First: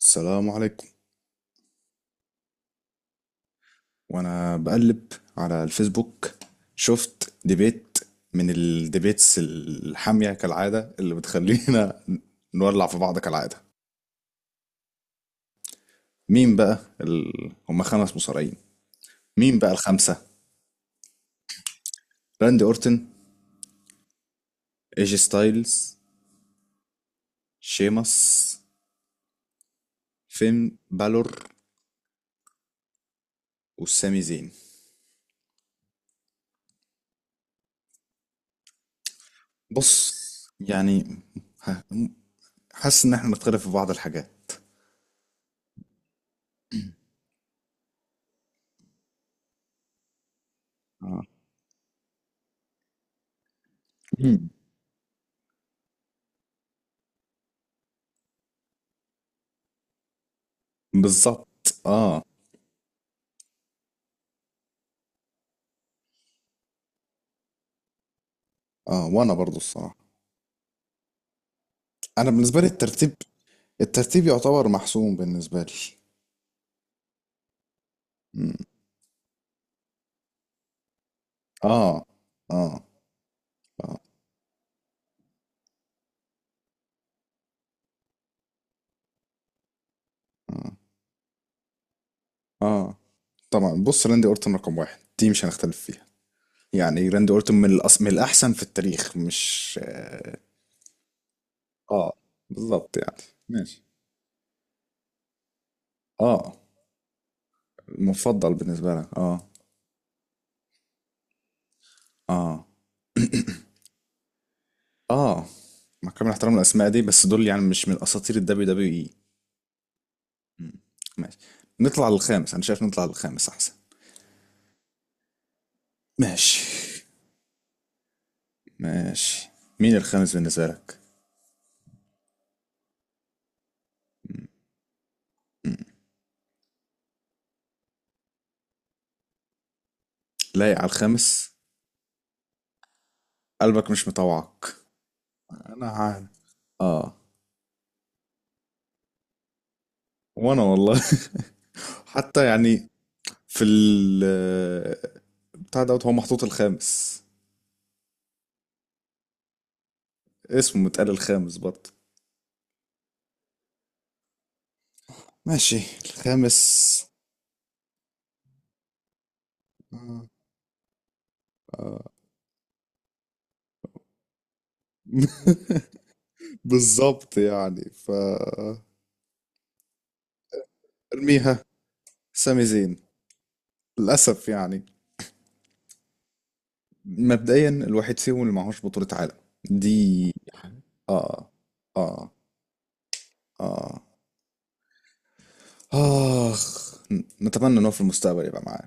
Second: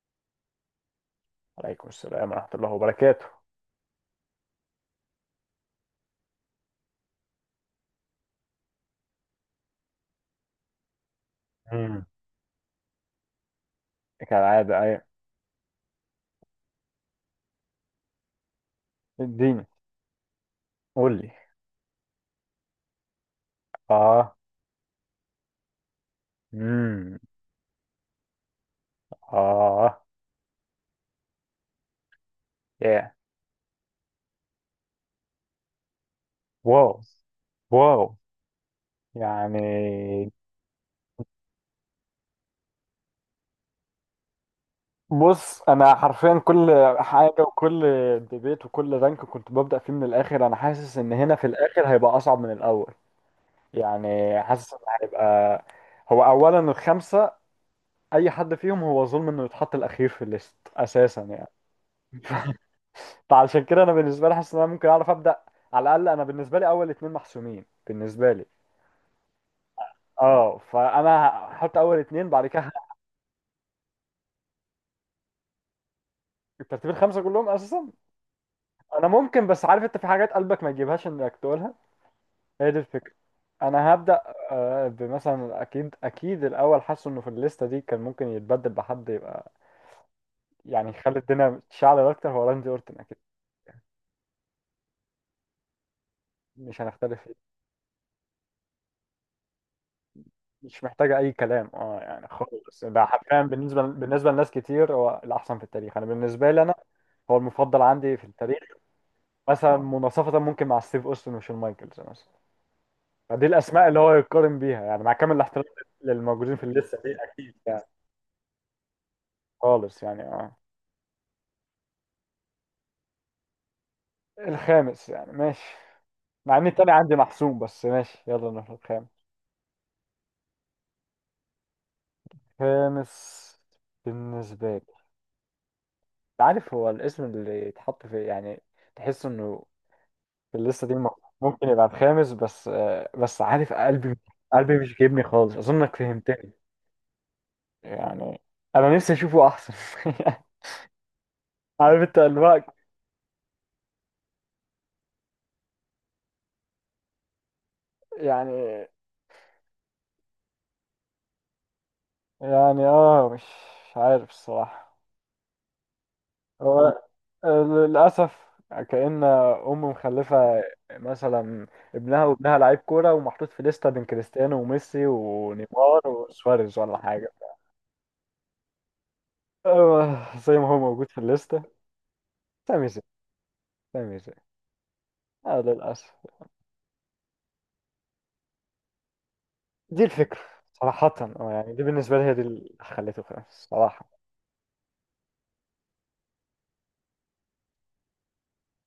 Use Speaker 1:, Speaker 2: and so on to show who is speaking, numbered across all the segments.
Speaker 1: السلام عليكم.
Speaker 2: عليكم السلام ورحمة الله وبركاته.
Speaker 1: وانا بقلب على الفيسبوك شفت ديبيت من الديبيتس الحامية كالعادة اللي بتخلينا
Speaker 2: مم.
Speaker 1: نولع في بعض كالعادة.
Speaker 2: كالعادة أي.
Speaker 1: مين بقى هما خمس مصارعين؟ مين
Speaker 2: اديني.
Speaker 1: بقى الخمسة؟
Speaker 2: قول لي.
Speaker 1: راندي اورتن،
Speaker 2: آه.
Speaker 1: ايجي ستايلز،
Speaker 2: مم.
Speaker 1: شيمس،
Speaker 2: آه.
Speaker 1: فين بالور،
Speaker 2: يا.
Speaker 1: والسامي زين.
Speaker 2: واو، واو، يعني.
Speaker 1: بص، يعني، ح- حاسس ان احنا نختلف في بعض الحاجات.
Speaker 2: بص، أنا حرفيا كل حاجة وكل ديبيت وكل رانك كنت ببدأ فيه من الآخر، أنا حاسس إن
Speaker 1: آه.
Speaker 2: هنا في الآخر هيبقى أصعب من الأول. يعني
Speaker 1: مم.
Speaker 2: حاسس إن هيبقى، هو أولا الخمسة، أي حد فيهم هو ظلم إنه يتحط الأخير في الليست أساسا يعني.
Speaker 1: بالظبط اه.
Speaker 2: فعشان كده انا بالنسبه لي حاسس ان انا ممكن اعرف ابدا، على الاقل انا بالنسبه لي اول اتنين محسومين بالنسبه لي.
Speaker 1: اه وانا برضو الصراحة،
Speaker 2: اه، فانا هحط اول
Speaker 1: انا
Speaker 2: اتنين بعد
Speaker 1: بالنسبه لي
Speaker 2: كده.
Speaker 1: الترتيب، الترتيب يعتبر محسوم بالنسبه لي.
Speaker 2: الترتيب الخمسه كلهم اساسا،
Speaker 1: مم.
Speaker 2: انا ممكن بس عارف انت في حاجات قلبك ما يجيبهاش انك تقولها.
Speaker 1: اه
Speaker 2: هي دي
Speaker 1: اه
Speaker 2: الفكره. انا
Speaker 1: اه
Speaker 2: هبدا. آه، بمثلا اكيد اكيد الاول حاسس انه في الليسته دي كان ممكن يتبدل بحد يبقى
Speaker 1: اه،
Speaker 2: يعني يخلي الدنيا تشعل اكتر هو راندي
Speaker 1: آه.
Speaker 2: اورتن اكيد.
Speaker 1: طبعا، بص، راندي اورتون رقم واحد دي مش هنختلف فيها.
Speaker 2: مش
Speaker 1: يعني
Speaker 2: هنختلف
Speaker 1: راندي
Speaker 2: فيه.
Speaker 1: اورتون من من الاحسن في التاريخ، مش
Speaker 2: مش محتاجه اي كلام اه
Speaker 1: اه
Speaker 2: يعني خالص،
Speaker 1: بالظبط
Speaker 2: ده
Speaker 1: يعني.
Speaker 2: حرفيا بالنسبه
Speaker 1: ماشي
Speaker 2: بالنسبه لناس كتير هو الاحسن في التاريخ، انا بالنسبه
Speaker 1: اه.
Speaker 2: لي انا هو المفضل عندي في
Speaker 1: مفضل
Speaker 2: التاريخ.
Speaker 1: بالنسبه لك اه.
Speaker 2: مثلا مناصفة ممكن مع ستيف أوستن وشون مايكلز مثلا.
Speaker 1: اه
Speaker 2: فدي الأسماء اللي هو يقارن بيها يعني، مع كامل
Speaker 1: اه
Speaker 2: الاحترام
Speaker 1: مع كامل احترام
Speaker 2: للموجودين في
Speaker 1: الاسماء
Speaker 2: الليستة
Speaker 1: دي،
Speaker 2: دي
Speaker 1: بس دول
Speaker 2: أكيد
Speaker 1: يعني
Speaker 2: يعني،
Speaker 1: مش من اساطير الدبليو دبليو اي.
Speaker 2: خالص يعني اه.
Speaker 1: ماشي، نطلع للخامس، انا شايف نطلع للخامس احسن.
Speaker 2: الخامس يعني ماشي، مع إن التاني
Speaker 1: ماشي
Speaker 2: عندي محسوم بس ماشي يلا نروح الخامس.
Speaker 1: ماشي. مين الخامس بالنسبة لك؟
Speaker 2: خامس بالنسبة لي، عارف هو الاسم اللي يتحط في إيه؟ يعني تحس إنه في
Speaker 1: لايق على
Speaker 2: الليستة دي
Speaker 1: الخامس.
Speaker 2: ممكن يبقى الخامس، بس آه، بس عارف
Speaker 1: قلبك مش
Speaker 2: قلبي،
Speaker 1: مطوعك.
Speaker 2: قلبي مش جايبني خالص،
Speaker 1: انا
Speaker 2: أظنك فهمتني.
Speaker 1: عارف. اه
Speaker 2: يعني انا نفسي اشوفه احسن.
Speaker 1: وانا والله
Speaker 2: عارف انت
Speaker 1: حتى
Speaker 2: الوقت.
Speaker 1: يعني في بتاع دوت هو محطوط الخامس،
Speaker 2: يعني
Speaker 1: اسمه متقال الخامس برضه.
Speaker 2: يعني اه، مش عارف الصراحة.
Speaker 1: ماشي، الخامس.
Speaker 2: هو للأسف كأن أم مخلفة مثلا
Speaker 1: آه.
Speaker 2: ابنها، وابنها لعيب كورة ومحطوط في لستة بين كريستيانو وميسي ونيمار وسواريز ولا حاجة.
Speaker 1: بالظبط يعني
Speaker 2: آه، زي ما هو موجود في
Speaker 1: ارميها.
Speaker 2: الليستة.
Speaker 1: سامي
Speaker 2: سامي زي
Speaker 1: زين،
Speaker 2: سامي زي
Speaker 1: للأسف يعني.
Speaker 2: آه للأسف.
Speaker 1: مبدئيا الواحد فيهم اللي معهوش بطولة عالم
Speaker 2: دي
Speaker 1: دي.
Speaker 2: الفكرة صراحة
Speaker 1: اه
Speaker 2: آه، يعني دي بالنسبة لي
Speaker 1: اه
Speaker 2: هي دي اللي خليته خلاص
Speaker 1: اه
Speaker 2: صراحة.
Speaker 1: اخ، نتمنى ان هو في المستقبل يبقى معاه.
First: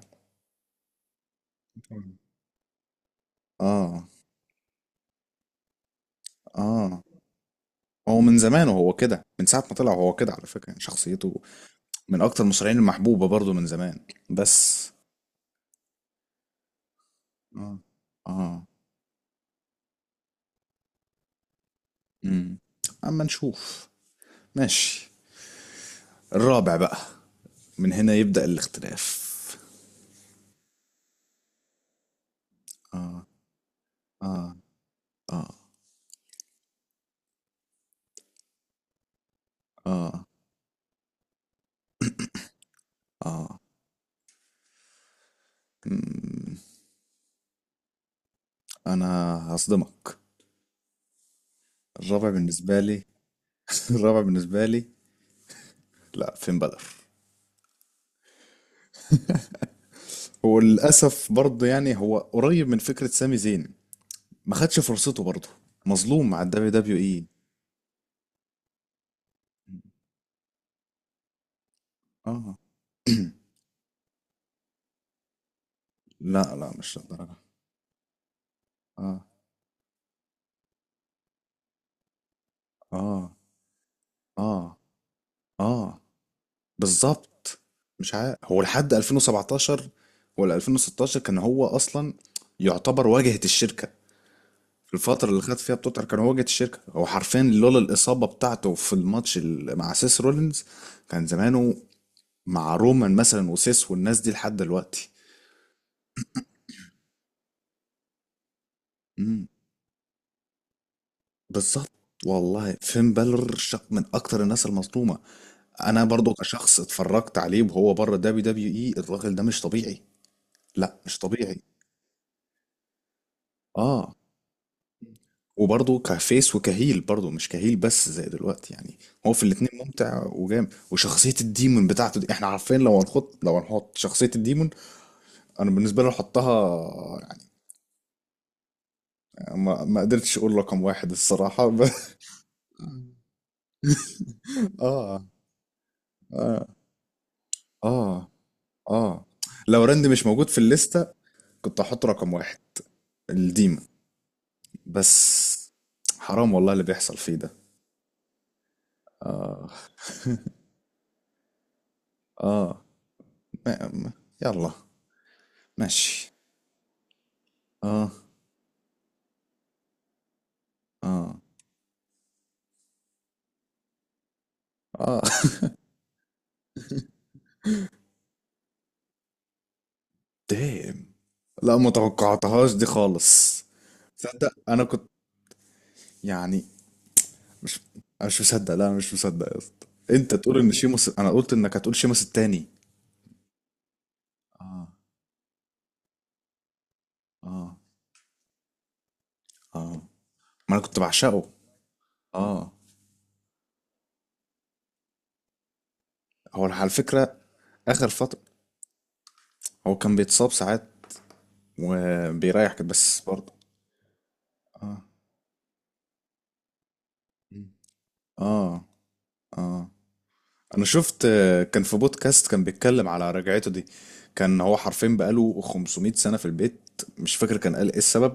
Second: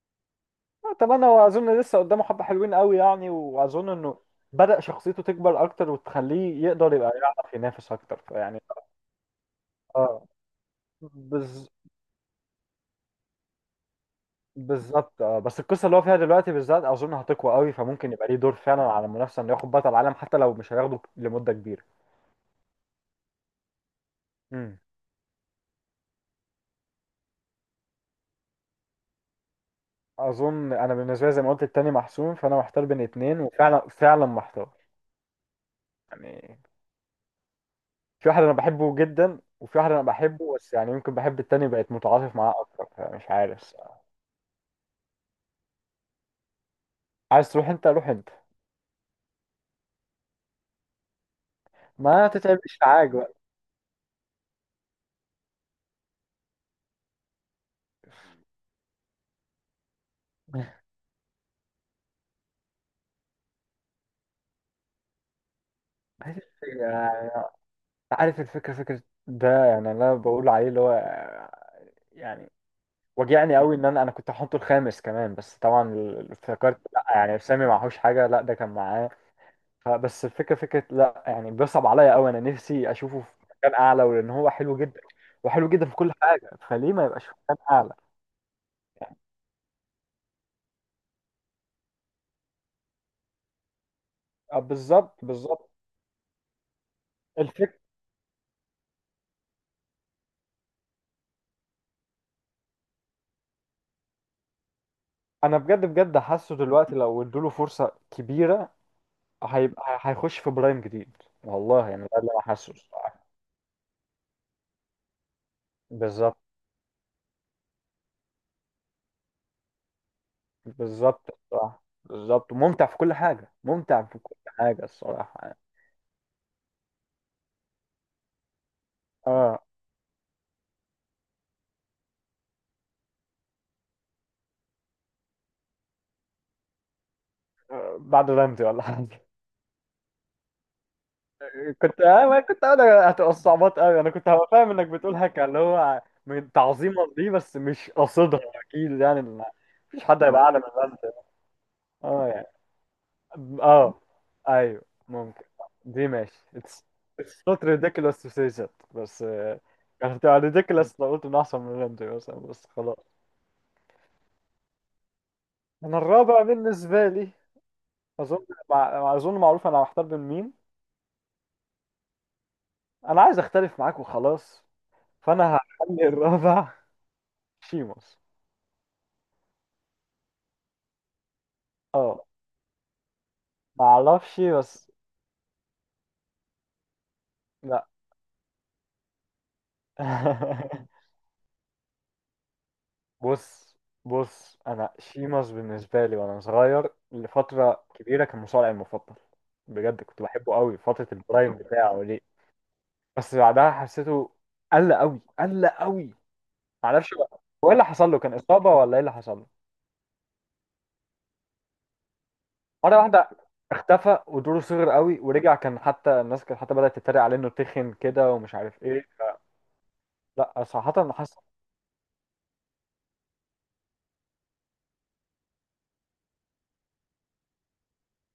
Speaker 2: آه، طبعا هو اظن لسه قدامه حبه حلوين قوي يعني، واظن
Speaker 1: اه
Speaker 2: انه بدأ شخصيته تكبر اكتر وتخليه يقدر
Speaker 1: اه.
Speaker 2: يبقى يعرف ينافس اكتر
Speaker 1: هو من
Speaker 2: فيعني.
Speaker 1: زمان وهو كده، من ساعة ما طلع وهو
Speaker 2: اه،
Speaker 1: كده على فكرة، يعني شخصيته
Speaker 2: بز...
Speaker 1: من اكتر المصارعين المحبوبة برضو من زمان، بس
Speaker 2: بالظبط اه، بس القصه اللي هو فيها دلوقتي بالذات اظن هتقوى
Speaker 1: اه.
Speaker 2: قوي، فممكن يبقى ليه دور
Speaker 1: اه
Speaker 2: فعلا على المنافسه انه ياخد بطل العالم حتى لو مش هياخده لمده كبيره.
Speaker 1: امم. اما نشوف.
Speaker 2: امم.
Speaker 1: ماشي، الرابع بقى، من هنا يبدأ الاختلاف.
Speaker 2: اظن انا بالنسبه لي زي ما قلت التاني محسوم فانا محتار بين اتنين، وفعلا فعلا
Speaker 1: اه
Speaker 2: محتار
Speaker 1: اه
Speaker 2: يعني. في واحد انا بحبه جدا وفي واحد انا
Speaker 1: اه
Speaker 2: بحبه بس يعني يمكن بحب التاني بقيت متعاطف معاه اكتر، فمش
Speaker 1: اه.
Speaker 2: عارف. عايز تروح انت روح انت.
Speaker 1: انا هصدمك.
Speaker 2: ما
Speaker 1: الرابع بالنسبة
Speaker 2: تتعبش
Speaker 1: لي
Speaker 2: عاج بقى.
Speaker 1: الرابع بالنسبة لي، لا فين بدر. وللأسف برضه يعني هو قريب من فكرة سامي زين، ما خدش فرصته برضه، مظلوم
Speaker 2: عايز
Speaker 1: مع الدبليو دبليو اي.
Speaker 2: الفكرة- عارف الفكرة، فكرة ده يعني انا بقول عليه اللي هو يعني
Speaker 1: اه
Speaker 2: وجعني قوي ان انا كنت هحطه الخامس كمان، بس طبعا
Speaker 1: لا لا،
Speaker 2: افتكرت
Speaker 1: مش
Speaker 2: لا
Speaker 1: للدرجة.
Speaker 2: يعني سامي معهوش حاجة لا ده كان معاه.
Speaker 1: اه
Speaker 2: فبس الفكرة فكرة لا يعني بيصعب عليا قوي، انا نفسي اشوفه في
Speaker 1: اه
Speaker 2: مكان اعلى ولان هو
Speaker 1: اه
Speaker 2: حلو جدا وحلو جدا في
Speaker 1: اه
Speaker 2: كل حاجة فليه ما يبقاش في
Speaker 1: بالظبط.
Speaker 2: مكان اعلى.
Speaker 1: مش عارف، هو لحد 2017 ولا 2016 كان هو أصلا يعتبر واجهة الشركة.
Speaker 2: اه
Speaker 1: في
Speaker 2: بالظبط
Speaker 1: الفترة اللي خد
Speaker 2: بالظبط.
Speaker 1: فيها بتوتر كان هو واجهة الشركة، هو حرفيا
Speaker 2: الفكرة
Speaker 1: لولا الإصابة بتاعته في الماتش مع سيس رولينز كان زمانه مع رومان مثلا وسيس والناس دي لحد دلوقتي.
Speaker 2: انا بجد بجد حاسه دلوقتي لو ادوله فرصة كبيرة هيبقى هيخش في برايم جديد. والله
Speaker 1: بالظبط.
Speaker 2: يعني ده اللي انا حاسه
Speaker 1: والله فين
Speaker 2: الصراحة.
Speaker 1: بالور من اكتر الناس المظلومه. انا برضو
Speaker 2: بالظبط
Speaker 1: كشخص اتفرجت عليه وهو بره دبليو دبليو اي، الراجل ده مش طبيعي. لا مش
Speaker 2: بالظبط
Speaker 1: طبيعي.
Speaker 2: الصراحة بالظبط، ممتع في كل حاجة ممتع
Speaker 1: اه
Speaker 2: في كل حاجة الصراحة يعني.
Speaker 1: وبرضه كفيس وكهيل، برضه مش كهيل بس زي دلوقتي يعني، هو في
Speaker 2: اه
Speaker 1: الاتنين ممتع وجامد. وشخصية الديمون بتاعته دي، احنا عارفين لو هنحط، لو هنحط شخصية الديمون انا بالنسبة لي احطها يعني.
Speaker 2: بعد رمزي ولا حاجة.
Speaker 1: ما قدرتش اقول رقم واحد الصراحة
Speaker 2: كنت ما كنت انا هتبقى الصعوبات قوي، انا كنت هبقى فاهم انك بتقول
Speaker 1: اه
Speaker 2: هكا اللي هو من
Speaker 1: اه
Speaker 2: تعظيما دي بس مش
Speaker 1: اه
Speaker 2: قصدها. اكيد يعني.
Speaker 1: اه. لو
Speaker 2: مفيش
Speaker 1: راند
Speaker 2: حد
Speaker 1: مش
Speaker 2: هيبقى
Speaker 1: موجود
Speaker 2: اعلى
Speaker 1: في
Speaker 2: من
Speaker 1: الليستة
Speaker 2: رمزي.
Speaker 1: كنت احط
Speaker 2: اه
Speaker 1: رقم
Speaker 2: يعني
Speaker 1: واحد الديمو.
Speaker 2: اه ايوه ممكن،
Speaker 1: بس
Speaker 2: دي ماشي
Speaker 1: حرام والله اللي بيحصل فيه ده.
Speaker 2: not ridiculous to say that. بس آه،
Speaker 1: اه
Speaker 2: كانت هتبقى ridiculous لو قلت ان احسن من رمزي مثلا بس
Speaker 1: اه
Speaker 2: خلاص.
Speaker 1: ما ما- يلا
Speaker 2: انا
Speaker 1: ماشي.
Speaker 2: الرابع بالنسبه لي
Speaker 1: اه
Speaker 2: اظن معروف انا محتار بين مين.
Speaker 1: اه
Speaker 2: انا عايز اختلف معاك وخلاص.
Speaker 1: اه
Speaker 2: فانا هخلي الرابع شيموس.
Speaker 1: دام. لا ما
Speaker 2: اه
Speaker 1: توقعتهاش دي خالص.
Speaker 2: ما اعرفش
Speaker 1: تصدق انا
Speaker 2: بس.
Speaker 1: كنت يعني مش،
Speaker 2: لا.
Speaker 1: انا مش مصدق، لا انا مش مصدق يا اسطى انت تقول ان شيموس. انا قلت انك هتقول شيموس التاني.
Speaker 2: بص بص
Speaker 1: اه
Speaker 2: انا شيماس بالنسبه لي وانا صغير
Speaker 1: اه
Speaker 2: لفتره كبيره كان مصارعي المفضل.
Speaker 1: اه
Speaker 2: بجد كنت بحبه
Speaker 1: ما
Speaker 2: قوي
Speaker 1: انا كنت
Speaker 2: فتره
Speaker 1: بعشقه.
Speaker 2: البرايم بتاعه دي،
Speaker 1: اه
Speaker 2: بس بعدها حسيته قل قوي قل قوي.
Speaker 1: هو على
Speaker 2: معرفش
Speaker 1: فكرة،
Speaker 2: بقى هو ايه اللي
Speaker 1: اخر
Speaker 2: حصل له، كان
Speaker 1: فترة
Speaker 2: اصابه ولا ايه اللي حصل له؟
Speaker 1: هو كان بيتصاب ساعات وبيريحك،
Speaker 2: مره
Speaker 1: بس
Speaker 2: واحده
Speaker 1: برضه.
Speaker 2: اختفى ودوره صغر قوي، ورجع كان حتى الناس كانت حتى بدات تتريق عليه انه
Speaker 1: مم.
Speaker 2: تخن كده ومش عارف
Speaker 1: اه
Speaker 2: ايه.
Speaker 1: اه.
Speaker 2: لا
Speaker 1: انا
Speaker 2: صراحه
Speaker 1: شفت
Speaker 2: حاسس.
Speaker 1: آه، كان في بودكاست كان بيتكلم على رجعته دي. كان هو حرفيا بقاله 500 سنة في البيت، مش فاكر كان قال ايه السبب،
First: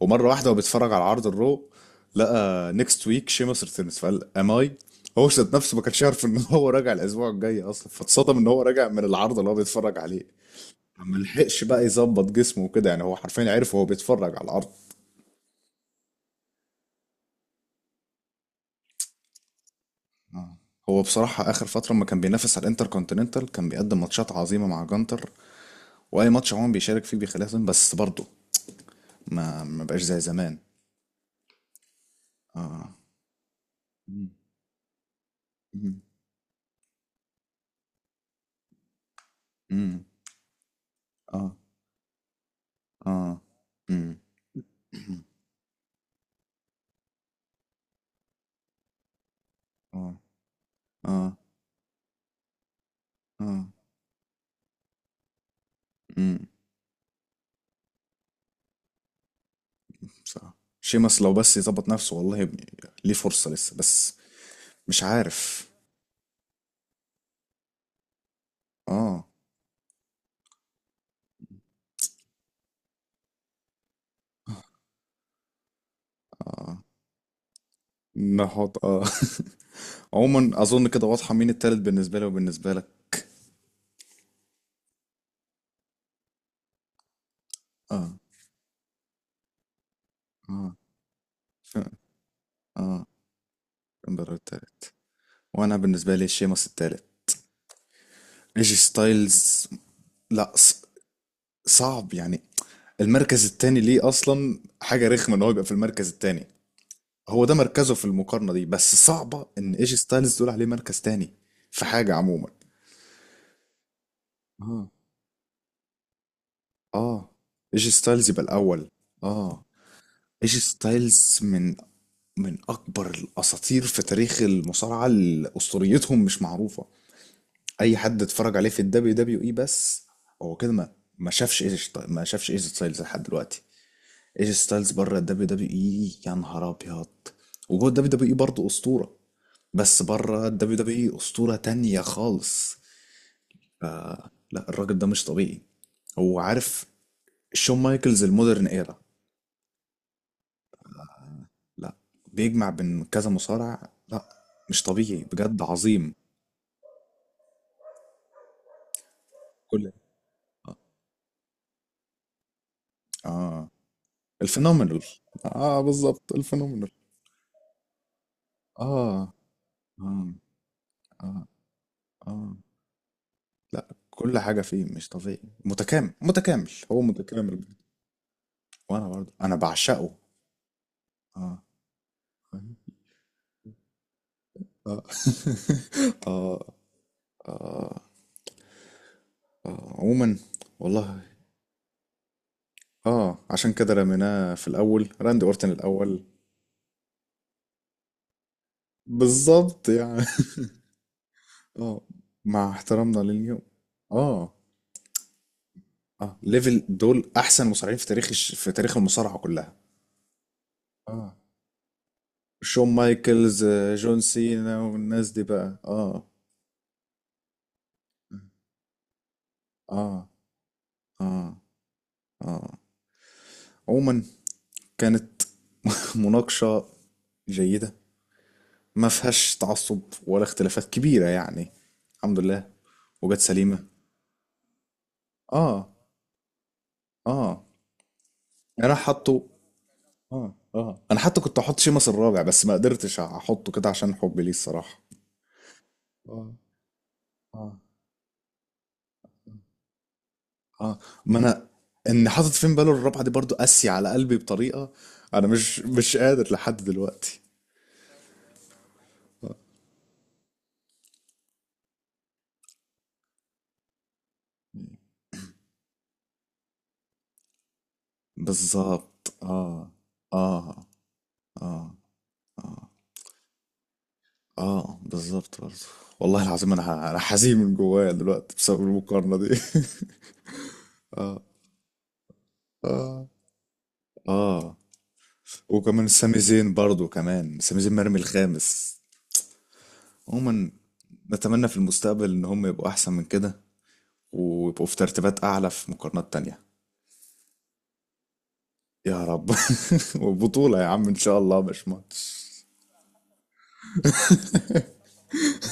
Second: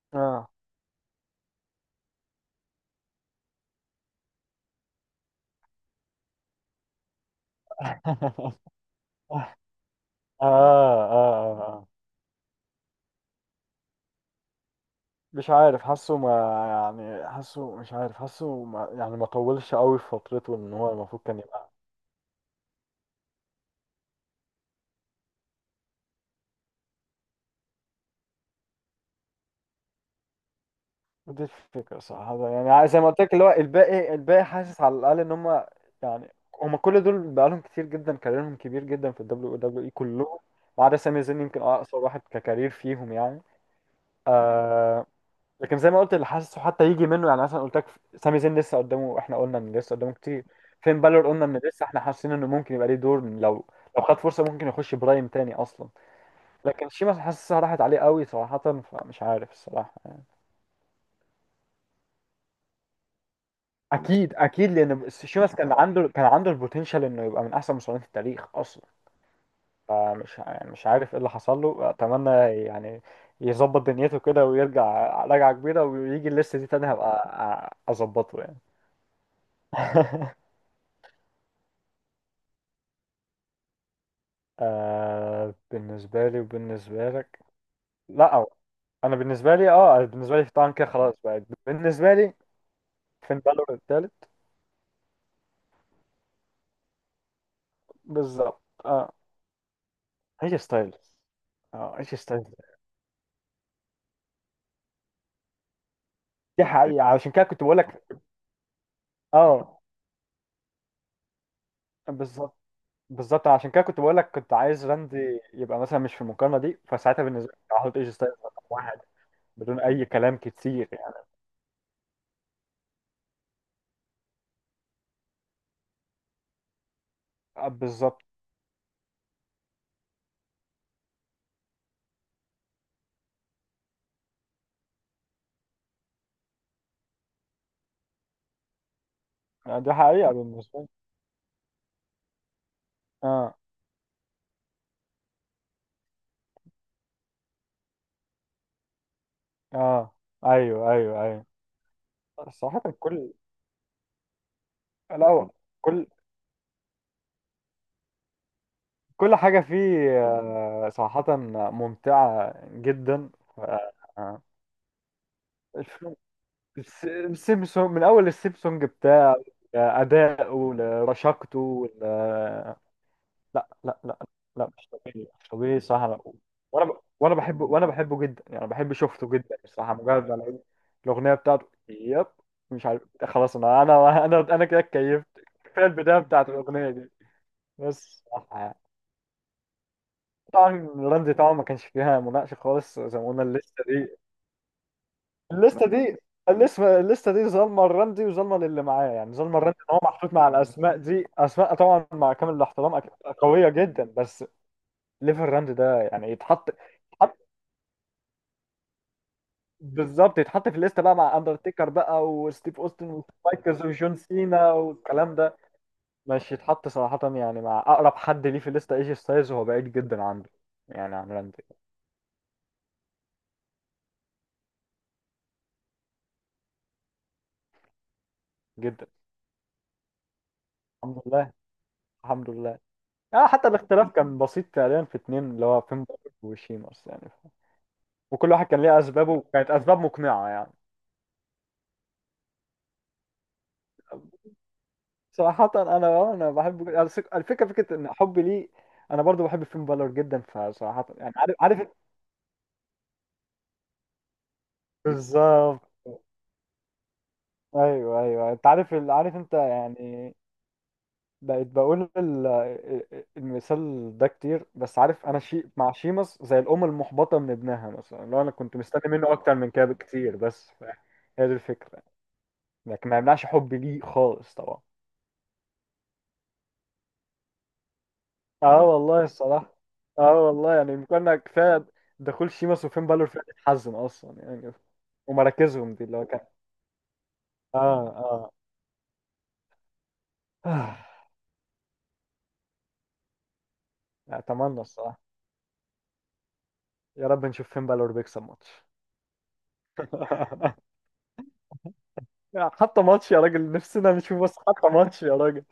Speaker 1: ومرة واحدة
Speaker 2: اه.
Speaker 1: وهو بيتفرج على عرض الرو لقى نيكست ويك شيمس ريتيرنز فقال ام اي. هو ذات نفسه ما كانش يعرف ان هو راجع الاسبوع الجاي اصلا، فاتصدم ان هو راجع من العرض اللي هو
Speaker 2: اه
Speaker 1: بيتفرج عليه.
Speaker 2: اه
Speaker 1: ما لحقش بقى
Speaker 2: اه.
Speaker 1: يظبط جسمه وكده، يعني هو حرفيا عرف وهو بيتفرج على العرض.
Speaker 2: مش عارف حاسه ما يعني، حاسه مش عارف، حاسه ما يعني ما طولش قوي في فترته
Speaker 1: آه.
Speaker 2: ان هو
Speaker 1: هو
Speaker 2: المفروض كان
Speaker 1: بصراحة آخر
Speaker 2: يبقى.
Speaker 1: فترة ما كان بينافس على الانتر كونتيننتال كان بيقدم ماتشات عظيمة مع جانتر، وأي ماتش عموما بيشارك فيه بيخليها تظلم، بس برضه ما بقاش زي زمان.
Speaker 2: دي الفكرة صراحة يعني
Speaker 1: اه
Speaker 2: زي ما قلت لك اللي هو الباقي
Speaker 1: مم.
Speaker 2: الباقي حاسس على الأقل ان هم
Speaker 1: مم.
Speaker 2: يعني، هم كل دول بقالهم كتير جدا كاريرهم كبير جدا في الدبليو دبليو اي
Speaker 1: مم.
Speaker 2: كلهم ما عدا سامي زين
Speaker 1: اه
Speaker 2: يمكن اقصر واحد ككارير فيهم
Speaker 1: اه
Speaker 2: يعني.
Speaker 1: مم.
Speaker 2: آه،
Speaker 1: مم.
Speaker 2: لكن زي ما قلت اللي حاسه حتى يجي منه يعني، مثلا قلت لك سامي زين لسه قدامه، احنا قلنا ان لسه قدامه
Speaker 1: اه
Speaker 2: كتير. فين بالور
Speaker 1: اه
Speaker 2: قلنا ان لسه احنا حاسين انه ممكن يبقى ليه دور لو
Speaker 1: اه
Speaker 2: لو خد فرصه ممكن يخش برايم تاني اصلا.
Speaker 1: مم.
Speaker 2: لكن شيماس حاسسها راحت عليه قوي صراحه، فمش عارف الصراحه.
Speaker 1: صح. شيمس لو بس يظبط نفسه، والله يا ابني، ليه فرصة لسه بس.
Speaker 2: اكيد اكيد
Speaker 1: مش
Speaker 2: لان شيماس
Speaker 1: عارف.
Speaker 2: كان عنده البوتنشال انه يبقى من احسن مصارعين في التاريخ اصلا.
Speaker 1: اه
Speaker 2: فمش يعني مش عارف ايه اللي حصل له، اتمنى يعني يظبط دنيته كده ويرجع رجعه كبيره ويجي الليسته دي
Speaker 1: اه.
Speaker 2: تاني هبقى اظبطه يعني.
Speaker 1: نحط اه عموما أظن كده واضحة مين التالت بالنسبة لي وبالنسبة لك.
Speaker 2: آه بالنسبة لي وبالنسبة لك.
Speaker 1: اه
Speaker 2: لا أو. أنا بالنسبة لي اه بالنسبة لي طبعا
Speaker 1: اه
Speaker 2: كده خلاص بقى
Speaker 1: ف-
Speaker 2: بالنسبة لي
Speaker 1: اه
Speaker 2: فين بالور التالت.
Speaker 1: كامبر التالت. وانا بالنسبه لي شيمس التالت.
Speaker 2: بالظبط
Speaker 1: ايجي
Speaker 2: اه.
Speaker 1: ستايلز، لا
Speaker 2: هي ستايلز. اه
Speaker 1: صعب
Speaker 2: ايش
Speaker 1: يعني.
Speaker 2: ستايلز.
Speaker 1: المركز التاني ليه اصلا حاجه رخمه ان هو يبقى في المركز التاني.
Speaker 2: دي حقيقة عشان كده
Speaker 1: هو ده
Speaker 2: كنت بقول
Speaker 1: مركزه
Speaker 2: لك.
Speaker 1: في المقارنه دي، بس صعبه ان
Speaker 2: اه
Speaker 1: ايجي ستايلز تقول عليه مركز تاني في حاجه عموما.
Speaker 2: بالظبط بالظبط عشان كده كنت بقول لك كنت
Speaker 1: اه
Speaker 2: عايز راندي يبقى مثلا مش في المقارنة دي، فساعتها
Speaker 1: اه.
Speaker 2: بالنسبة لي
Speaker 1: ايجي
Speaker 2: هحط ايش
Speaker 1: ستايلز
Speaker 2: ستايلز
Speaker 1: يبقى
Speaker 2: رقم
Speaker 1: الاول.
Speaker 2: واحد.
Speaker 1: اه.
Speaker 2: بدون أي كلام
Speaker 1: ايجي
Speaker 2: كتير يعني.
Speaker 1: ستايلز من، من اكبر الاساطير في تاريخ المصارعه اللي اسطوريتهم مش معروفه.
Speaker 2: آه
Speaker 1: اي
Speaker 2: بالظبط
Speaker 1: حد اتفرج عليه في الدبليو دبليو اي بس، هو كده ما، ما شافش ايجي ما شافش ايجي ستايلز لحد دلوقتي. ايجي ستايلز بره الدبليو دبليو اي يا نهار ابيض. وجوه الدبليو دبليو اي برضه اسطوره،
Speaker 2: آه، دي
Speaker 1: بس
Speaker 2: حقيقة
Speaker 1: بره الدبليو
Speaker 2: بالنسبة لي.
Speaker 1: دبليو اي اسطوره تانية خالص.
Speaker 2: اه
Speaker 1: ف- لا، الراجل ده مش طبيعي. هو عارف، شون مايكلز المودرن ايرا،
Speaker 2: اه ايوه ايوه ايوه.
Speaker 1: لا، بيجمع
Speaker 2: صراحة
Speaker 1: بين كذا مصارع. لا مش طبيعي،
Speaker 2: الأول
Speaker 1: بجد
Speaker 2: كل
Speaker 1: عظيم.
Speaker 2: كل حاجة
Speaker 1: كل
Speaker 2: فيه
Speaker 1: اه
Speaker 2: آه، صراحة ممتعة جدا. ف-
Speaker 1: آه.
Speaker 2: آه،
Speaker 1: الفينومينال. اه
Speaker 2: الفيلم-
Speaker 1: بالظبط، الفينومينال.
Speaker 2: السيمسونج من أول السيمسونج
Speaker 1: اه
Speaker 2: بتاعه،
Speaker 1: آه
Speaker 2: أداؤه
Speaker 1: آه
Speaker 2: لرشاقته
Speaker 1: آه.
Speaker 2: لا
Speaker 1: لأ
Speaker 2: لا لا،
Speaker 1: كل حاجة
Speaker 2: لا
Speaker 1: فيه
Speaker 2: مش
Speaker 1: مش
Speaker 2: طبيعي
Speaker 1: طبيعي.
Speaker 2: مش طبيعي
Speaker 1: متكامل،
Speaker 2: صراحة.
Speaker 1: متكامل،
Speaker 2: وأنا ب-
Speaker 1: هو
Speaker 2: وأنا
Speaker 1: متكامل.
Speaker 2: بحبه وأنا بحبه جدا يعني بحب
Speaker 1: وأنا
Speaker 2: شفته
Speaker 1: برضه أنا
Speaker 2: جدا الصراحة،
Speaker 1: بعشقه.
Speaker 2: مجرد ما لقيت الأغنية
Speaker 1: آه.
Speaker 2: بتاعته
Speaker 1: فاهم؟
Speaker 2: مش عارف خلاص، أنا كده
Speaker 1: آه
Speaker 2: اتكيفت. كفاية البداية بتاعت
Speaker 1: آه
Speaker 2: الأغنية دي
Speaker 1: آه
Speaker 2: بس.
Speaker 1: آه. عموما
Speaker 2: طبعا
Speaker 1: والله
Speaker 2: رمزي طبعا ما كانش فيها مناقشة خالص زي ما
Speaker 1: آه،
Speaker 2: قلنا
Speaker 1: عشان
Speaker 2: الليستة
Speaker 1: كده
Speaker 2: دي.
Speaker 1: رميناه في الأول، راندي أورتن
Speaker 2: الليستة ما- دي
Speaker 1: الأول.
Speaker 2: الليستة دي ظالمة الرمزي وظالمة للي معاه يعني، ظالمة الرمزي ان
Speaker 1: بالظبط
Speaker 2: هو
Speaker 1: يعني
Speaker 2: محطوط مع الاسماء دي، اسماء
Speaker 1: آه،
Speaker 2: طبعا مع كامل
Speaker 1: مع
Speaker 2: الاحترام اكيد
Speaker 1: احترامنا لليوم.
Speaker 2: قوية جدا، بس
Speaker 1: آه
Speaker 2: ليفل الرمزي ده يعني
Speaker 1: آه،
Speaker 2: يتحط
Speaker 1: ليفل دول
Speaker 2: يتحط
Speaker 1: أحسن مصارعين في تاريخ في تاريخ المصارعة كلها.
Speaker 2: بالظبط، يتحط في الليستة بقى
Speaker 1: آه
Speaker 2: مع اندرتيكر بقى وستيف
Speaker 1: شون
Speaker 2: اوستن
Speaker 1: مايكلز
Speaker 2: ومايكلز
Speaker 1: آه،
Speaker 2: وجون
Speaker 1: جون
Speaker 2: سينا
Speaker 1: سينا والناس
Speaker 2: والكلام
Speaker 1: دي
Speaker 2: ده.
Speaker 1: بقى اه.
Speaker 2: مش يتحط صراحة يعني مع اقرب حد ليه في الليستة ايجي ستايلز وهو بعيد جدا
Speaker 1: آه
Speaker 2: عنده، يعني عن
Speaker 1: آه
Speaker 2: رمزي
Speaker 1: آه. عموما كانت مناقشة جيدة،
Speaker 2: جدا.
Speaker 1: ما فيهاش تعصب ولا اختلافات
Speaker 2: الحمد
Speaker 1: كبيرة
Speaker 2: لله.
Speaker 1: يعني. الحمد
Speaker 2: الحمد
Speaker 1: لله.
Speaker 2: لله.
Speaker 1: وجت
Speaker 2: اه حتى
Speaker 1: سليمة.
Speaker 2: الاختلاف كان بسيط فعليا في اتنين اللي هو
Speaker 1: آه
Speaker 2: فين، وشيما اصلا يعني،
Speaker 1: آه.
Speaker 2: وكل واحد كان
Speaker 1: أنا
Speaker 2: ليه اسبابه
Speaker 1: حاطه
Speaker 2: وكانت اسباب مقنعه
Speaker 1: آه
Speaker 2: يعني.
Speaker 1: آه، أنا حتى كنت أحط شيمس الرابع بس ما قدرتش أحطه كده عشان حبي ليه الصراحة.
Speaker 2: صراحة أنا آه،
Speaker 1: آه
Speaker 2: أنا بحب الفكرة،
Speaker 1: آه
Speaker 2: فكرة إن حبي ليه، أنا برضو بحب فين بالور جدا،
Speaker 1: آه
Speaker 2: فصراحة يعني
Speaker 1: ما
Speaker 2: عارف
Speaker 1: أنا،
Speaker 2: عارف.
Speaker 1: إن حاطط فين باله الرابعة دي برضو قاسية على قلبي بطريقة، أنا مش،
Speaker 2: بالظبط
Speaker 1: مش قادر لحد دلوقتي.
Speaker 2: أيوه أيوه، أنت عارف عارف أنت يعني، بقيت بقول المثال ده كتير، بس عارف أنا مع شيمس زي الأم المحبطة من ابنها مثلا، لو أنا كنت مستني منه
Speaker 1: بالظبط
Speaker 2: أكتر من كده
Speaker 1: آه
Speaker 2: بكتير بس
Speaker 1: آه
Speaker 2: هي دي
Speaker 1: آه.
Speaker 2: الفكرة، لكن ما يمنعش حبي ليه خالص طبعا.
Speaker 1: اه بالظبط برضه. والله العظيم انا حزين من جوايا دلوقتي
Speaker 2: اه
Speaker 1: بسبب
Speaker 2: اه والله
Speaker 1: المقارنه دي
Speaker 2: الصراحة. اه والله يعني كنا كفاية، دخول شيماس وفين بالور فيها تتحزن اصلا يعني
Speaker 1: اه.
Speaker 2: ومراكزهم دي
Speaker 1: وكمان
Speaker 2: اللي هو
Speaker 1: سامي
Speaker 2: كان.
Speaker 1: زين برضه، كمان
Speaker 2: اه
Speaker 1: سامي زين مرمي
Speaker 2: اه.
Speaker 1: الخامس. عموما،
Speaker 2: آه،
Speaker 1: نتمنى في المستقبل ان هم يبقوا احسن من كده،
Speaker 2: اتمنى
Speaker 1: ويبقوا في
Speaker 2: الصراحة،
Speaker 1: ترتيبات اعلى في مقارنات تانية.
Speaker 2: يا رب نشوف فين بالور بيكسب ماتش.
Speaker 1: يا رب. وبطولة يا عم ان شاء الله، مش ماتش.
Speaker 2: حتى ماتش يا راجل نفسنا نشوف، بس حتى ماتش يا راجل.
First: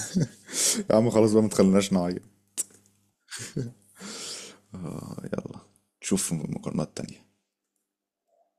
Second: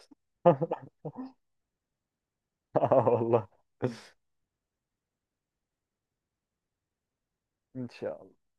Speaker 1: يا عم خلاص بقى، ما تخليناش نعيط.
Speaker 2: اه والله
Speaker 1: آه، يلا، نشوف مقارنات تانية.
Speaker 2: ان شاء الله.